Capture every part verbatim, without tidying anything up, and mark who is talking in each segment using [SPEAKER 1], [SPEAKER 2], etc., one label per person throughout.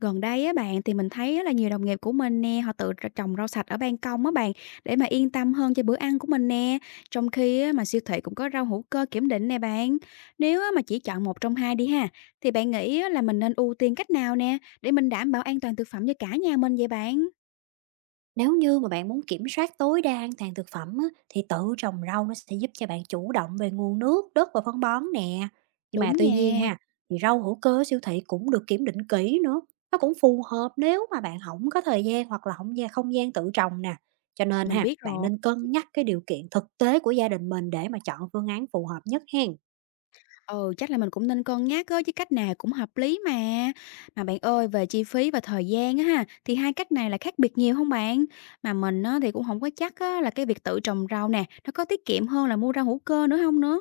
[SPEAKER 1] Gần đây á bạn, thì mình thấy á là nhiều đồng nghiệp của mình nè, họ tự tr trồng rau sạch ở ban công á bạn, để mà yên tâm hơn cho bữa ăn của mình nè. Trong khi á mà siêu thị cũng có rau hữu cơ kiểm định nè bạn. Nếu á mà chỉ chọn một trong hai đi ha, thì bạn nghĩ á là mình nên ưu tiên cách nào nè, để mình đảm bảo an toàn thực phẩm cho cả nhà mình vậy bạn?
[SPEAKER 2] Nếu như mà bạn muốn kiểm soát tối đa an toàn thực phẩm á, thì tự trồng rau nó sẽ giúp cho bạn chủ động về nguồn nước, đất và phân bón nè. Nhưng
[SPEAKER 1] Đúng
[SPEAKER 2] mà tuy nhiên
[SPEAKER 1] nha,
[SPEAKER 2] ha, thì rau hữu cơ ở siêu thị cũng được kiểm định kỹ nữa. Nó cũng phù hợp nếu mà bạn không có thời gian hoặc là không gian không gian tự trồng nè. Cho nên
[SPEAKER 1] mình
[SPEAKER 2] ha,
[SPEAKER 1] biết
[SPEAKER 2] bạn
[SPEAKER 1] rồi.
[SPEAKER 2] nên cân nhắc cái điều kiện thực tế của gia đình mình để mà chọn phương án phù hợp nhất hen.
[SPEAKER 1] Ừ, chắc là mình cũng nên cân nhắc á, chứ cách nào cũng hợp lý mà. Mà bạn ơi, về chi phí và thời gian á ha, thì hai cách này là khác biệt nhiều không bạn? Mà mình á, thì cũng không có chắc á, là cái việc tự trồng rau nè, nó có tiết kiệm hơn là mua rau hữu cơ nữa không nữa?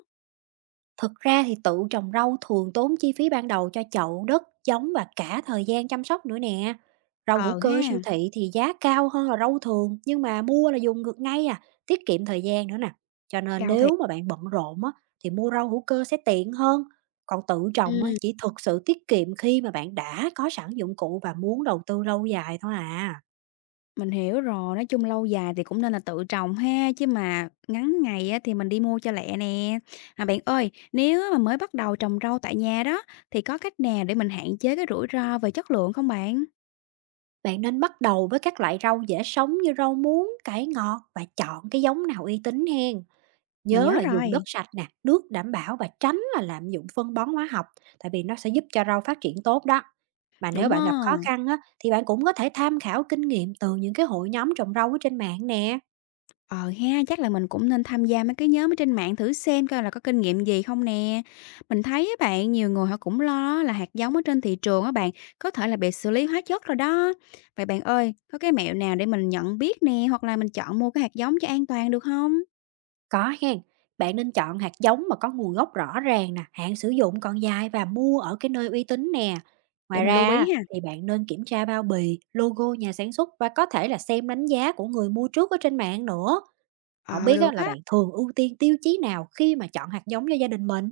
[SPEAKER 2] Thực ra thì tự trồng rau thường tốn chi phí ban đầu cho chậu, đất, giống và cả thời gian chăm sóc nữa nè. Rau hữu
[SPEAKER 1] Ờ
[SPEAKER 2] cơ
[SPEAKER 1] ha,
[SPEAKER 2] siêu thị thì giá cao hơn là rau thường, nhưng mà mua là dùng được ngay à, tiết kiệm thời gian nữa nè. Cho nên
[SPEAKER 1] cao thiệt.
[SPEAKER 2] nếu mà bạn bận rộn á, thì mua rau hữu cơ sẽ tiện hơn. Còn tự trồng á,
[SPEAKER 1] Ừm,
[SPEAKER 2] chỉ thực sự tiết kiệm khi mà bạn đã có sẵn dụng cụ và muốn đầu tư lâu dài thôi à.
[SPEAKER 1] mình hiểu rồi, nói chung lâu dài thì cũng nên là tự trồng ha, chứ mà ngắn ngày á, thì mình đi mua cho lẹ nè. Mà bạn ơi, nếu mà mới bắt đầu trồng rau tại nhà đó, thì có cách nào để mình hạn chế cái rủi ro về chất lượng không bạn?
[SPEAKER 2] Bạn nên bắt đầu với các loại rau dễ sống như rau muống, cải ngọt và chọn cái giống nào uy tín hen.
[SPEAKER 1] Mình
[SPEAKER 2] Nhớ
[SPEAKER 1] nhớ
[SPEAKER 2] là dùng
[SPEAKER 1] rồi.
[SPEAKER 2] đất sạch nè, nước đảm bảo và tránh là lạm dụng phân bón hóa học, tại vì nó sẽ giúp cho rau phát triển tốt đó. Mà nếu
[SPEAKER 1] Đúng á.
[SPEAKER 2] bạn gặp khó khăn á, thì bạn cũng có thể tham khảo kinh nghiệm từ những cái hội nhóm trồng rau ở trên mạng nè.
[SPEAKER 1] Ờ ha, chắc là mình cũng nên tham gia mấy cái nhóm ở trên mạng thử xem coi là có kinh nghiệm gì không nè. Mình thấy á bạn, nhiều người họ cũng lo là hạt giống ở trên thị trường á bạn, có thể là bị xử lý hóa chất rồi đó. Vậy bạn ơi, có cái mẹo nào để mình nhận biết nè, hoặc là mình chọn mua cái hạt giống cho an toàn được không?
[SPEAKER 2] Có hen, bạn nên chọn hạt giống mà có nguồn gốc rõ ràng nè, hạn sử dụng còn dài và mua ở cái nơi uy tín nè.
[SPEAKER 1] Để
[SPEAKER 2] Ngoài
[SPEAKER 1] mình lưu
[SPEAKER 2] ra
[SPEAKER 1] ý ha.
[SPEAKER 2] thì bạn nên kiểm tra bao bì, logo nhà sản xuất và có thể là xem đánh giá của người mua trước ở trên mạng nữa. Không
[SPEAKER 1] Ờ,
[SPEAKER 2] biết á,
[SPEAKER 1] được
[SPEAKER 2] là
[SPEAKER 1] á.
[SPEAKER 2] bạn thường ưu tiên tiêu chí nào khi mà chọn hạt giống cho gia đình mình?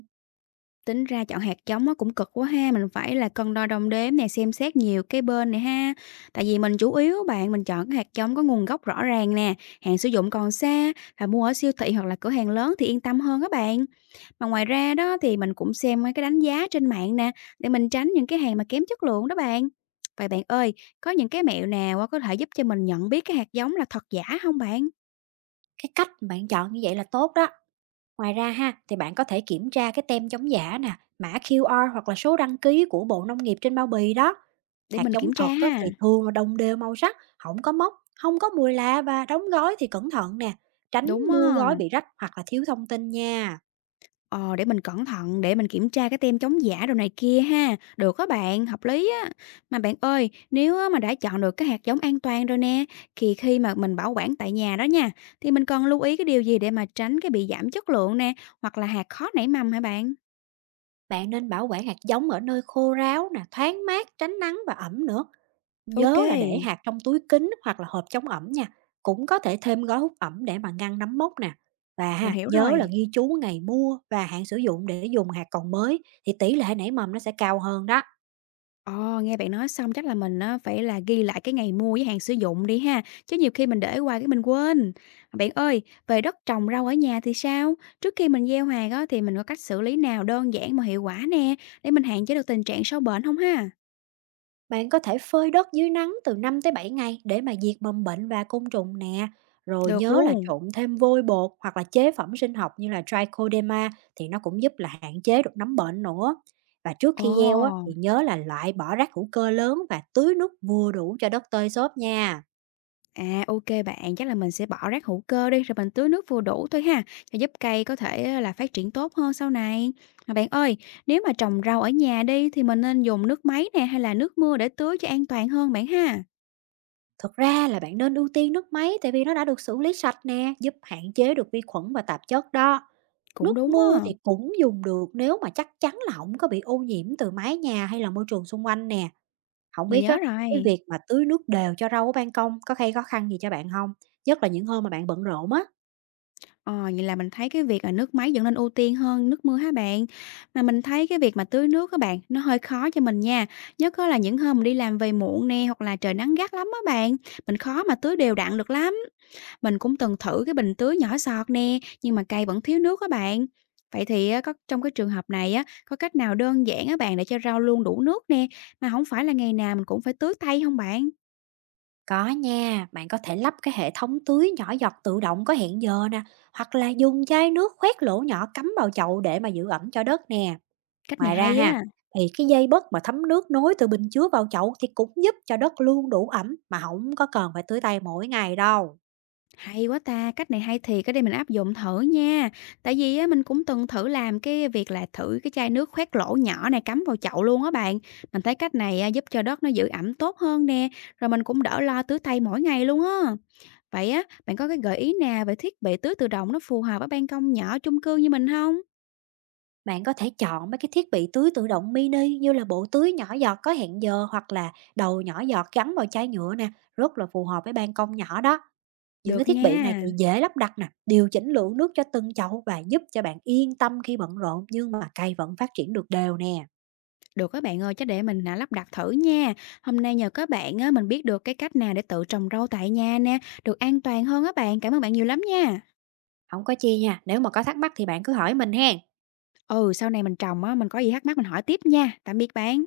[SPEAKER 1] Tính ra chọn hạt giống nó cũng cực quá ha, mình phải là cân đo đong đếm nè, xem xét nhiều cái bên này ha. Tại vì mình chủ yếu bạn, mình chọn cái hạt giống có nguồn gốc rõ ràng nè, hạn sử dụng còn xa và mua ở siêu thị hoặc là cửa hàng lớn thì yên tâm hơn các bạn. Mà ngoài ra đó thì mình cũng xem mấy cái đánh giá trên mạng nè, để mình tránh những cái hàng mà kém chất lượng đó bạn. Vậy bạn ơi, có những cái mẹo nào á có thể giúp cho mình nhận biết cái hạt giống là thật giả không bạn?
[SPEAKER 2] Cái cách mà bạn chọn như vậy là tốt đó. Ngoài ra ha, thì bạn có thể kiểm tra cái tem chống giả nè, mã kiu a rờ hoặc là số đăng ký của Bộ Nông nghiệp trên bao bì đó.
[SPEAKER 1] Để
[SPEAKER 2] Hạt
[SPEAKER 1] mình
[SPEAKER 2] giống
[SPEAKER 1] kiểm tra
[SPEAKER 2] thật á,
[SPEAKER 1] ha.
[SPEAKER 2] thì thường là đồng đều màu sắc, không có mốc, không có mùi lạ và đóng gói thì cẩn thận nè. Tránh
[SPEAKER 1] Đúng
[SPEAKER 2] mua
[SPEAKER 1] á.
[SPEAKER 2] gói bị rách hoặc là thiếu thông tin nha.
[SPEAKER 1] Ờ, để mình cẩn thận, để mình kiểm tra cái tem chống giả đồ này kia ha. Được các bạn, hợp lý á. Mà bạn ơi, nếu á mà đã chọn được cái hạt giống an toàn rồi nè, thì khi mà mình bảo quản tại nhà đó nha, thì mình cần lưu ý cái điều gì để mà tránh cái bị giảm chất lượng nè, hoặc là hạt khó nảy mầm hả bạn?
[SPEAKER 2] Bạn nên bảo quản hạt giống ở nơi khô ráo nè, thoáng mát, tránh nắng và ẩm nữa.
[SPEAKER 1] Ok,
[SPEAKER 2] Nhớ là để hạt trong túi kín hoặc là hộp chống ẩm nha, cũng có thể thêm gói hút ẩm để mà ngăn nấm mốc nè. Và
[SPEAKER 1] mình
[SPEAKER 2] ha,
[SPEAKER 1] hiểu
[SPEAKER 2] nhớ là
[SPEAKER 1] rồi.
[SPEAKER 2] ghi chú ngày mua và hạn sử dụng để dùng hạt còn mới, thì tỷ lệ nảy mầm nó sẽ cao hơn đó.
[SPEAKER 1] Ồ, nghe bạn nói xong chắc là mình á, phải là ghi lại cái ngày mua với hạn sử dụng đi ha, chứ nhiều khi mình để hoài cái mình quên. Bạn ơi, về đất trồng rau ở nhà thì sao? Trước khi mình gieo hạt á, thì mình có cách xử lý nào đơn giản mà hiệu quả nè, để mình hạn chế được tình trạng sâu bệnh không ha?
[SPEAKER 2] Bạn có thể phơi đất dưới nắng từ năm tới bảy ngày để mà diệt mầm bệnh và côn trùng nè. Rồi
[SPEAKER 1] Được
[SPEAKER 2] nhớ là
[SPEAKER 1] luôn.
[SPEAKER 2] trộn thêm vôi bột hoặc là chế phẩm sinh học như là trichoderma, thì nó cũng giúp là hạn chế được nấm bệnh nữa. Và trước
[SPEAKER 1] Ồ.
[SPEAKER 2] khi gieo á, thì nhớ là loại bỏ rác hữu cơ lớn và tưới nước vừa đủ cho đất tơi xốp nha.
[SPEAKER 1] À, ok bạn, chắc là mình sẽ bỏ rác hữu cơ đi, rồi mình tưới nước vừa đủ thôi ha, cho giúp cây có thể, ơ, là phát triển tốt hơn sau này. Mà bạn ơi, nếu mà trồng rau ở nhà đi thì mình nên dùng nước máy nè hay là nước mưa để tưới cho an toàn hơn bạn ha?
[SPEAKER 2] Thực ra là bạn nên ưu tiên nước máy tại vì nó đã được xử lý sạch nè, giúp hạn chế được vi khuẩn và tạp chất đó.
[SPEAKER 1] Cũng
[SPEAKER 2] Nước
[SPEAKER 1] đúng
[SPEAKER 2] mưa
[SPEAKER 1] á,
[SPEAKER 2] thì cũng dùng được nếu mà chắc chắn là không có bị ô nhiễm từ mái nhà hay là môi trường xung quanh nè. Không
[SPEAKER 1] mình
[SPEAKER 2] biết á,
[SPEAKER 1] nhớ
[SPEAKER 2] cái
[SPEAKER 1] rồi.
[SPEAKER 2] việc mà tưới nước đều cho rau ở ban công có gây khó khăn gì cho bạn không? Nhất là những hôm mà bạn bận rộn á.
[SPEAKER 1] Ờ, vậy là mình thấy cái việc là nước máy vẫn nên ưu tiên hơn nước mưa hả bạn? Mà mình thấy cái việc mà tưới nước các bạn, nó hơi khó cho mình nha, nhất á là những hôm mình đi làm về muộn nè, hoặc là trời nắng gắt lắm á bạn, mình khó mà tưới đều đặn được lắm. Mình cũng từng thử cái bình tưới nhỏ giọt nè, nhưng mà cây vẫn thiếu nước á bạn. Vậy thì á, có trong cái trường hợp này á, có cách nào đơn giản á bạn để cho rau luôn đủ nước nè, mà không phải là ngày nào mình cũng phải tưới tay không bạn?
[SPEAKER 2] Có nha, bạn có thể lắp cái hệ thống tưới nhỏ giọt tự động có hẹn giờ nè, hoặc là dùng chai nước khoét lỗ nhỏ cắm vào chậu để mà giữ ẩm cho đất nè.
[SPEAKER 1] Cách này
[SPEAKER 2] Ngoài ra
[SPEAKER 1] hay
[SPEAKER 2] ha,
[SPEAKER 1] á,
[SPEAKER 2] thì cái dây bớt mà thấm nước nối từ bình chứa vào chậu thì cũng giúp cho đất luôn đủ ẩm mà không có cần phải tưới tay mỗi ngày đâu.
[SPEAKER 1] hay quá ta, cách này hay thiệt, cái đây mình áp dụng thử nha. Tại vì á, mình cũng từng thử làm cái việc là thử cái chai nước khoét lỗ nhỏ này cắm vào chậu luôn á bạn. Mình thấy cách này á, giúp cho đất nó giữ ẩm tốt hơn nè, rồi mình cũng đỡ lo tưới tay mỗi ngày luôn á. Vậy á, bạn có cái gợi ý nào về thiết bị tưới tự động nó phù hợp ở ban công nhỏ chung cư như mình không?
[SPEAKER 2] Bạn có thể chọn mấy cái thiết bị tưới tự động mini như là bộ tưới nhỏ giọt có hẹn giờ hoặc là đầu nhỏ giọt gắn vào chai nhựa nè, rất là phù hợp với ban công nhỏ đó. Những cái
[SPEAKER 1] Được
[SPEAKER 2] thiết bị này
[SPEAKER 1] nha,
[SPEAKER 2] thì dễ lắp đặt nè, điều chỉnh lượng nước cho từng chậu và giúp cho bạn yên tâm khi bận rộn nhưng mà cây vẫn phát triển được đều nè.
[SPEAKER 1] được các bạn ơi, chắc để mình, à, lắp đặt thử nha. Hôm nay nhờ các bạn á, mình biết được cái cách nào để tự trồng rau tại nhà nè, được an toàn hơn á bạn. Cảm ơn bạn nhiều lắm nha.
[SPEAKER 2] Không có chi nha, nếu mà có thắc mắc thì bạn cứ hỏi mình hen.
[SPEAKER 1] Ừ, sau này mình trồng á, mình có gì thắc mắc mình hỏi tiếp nha. Tạm biệt bạn.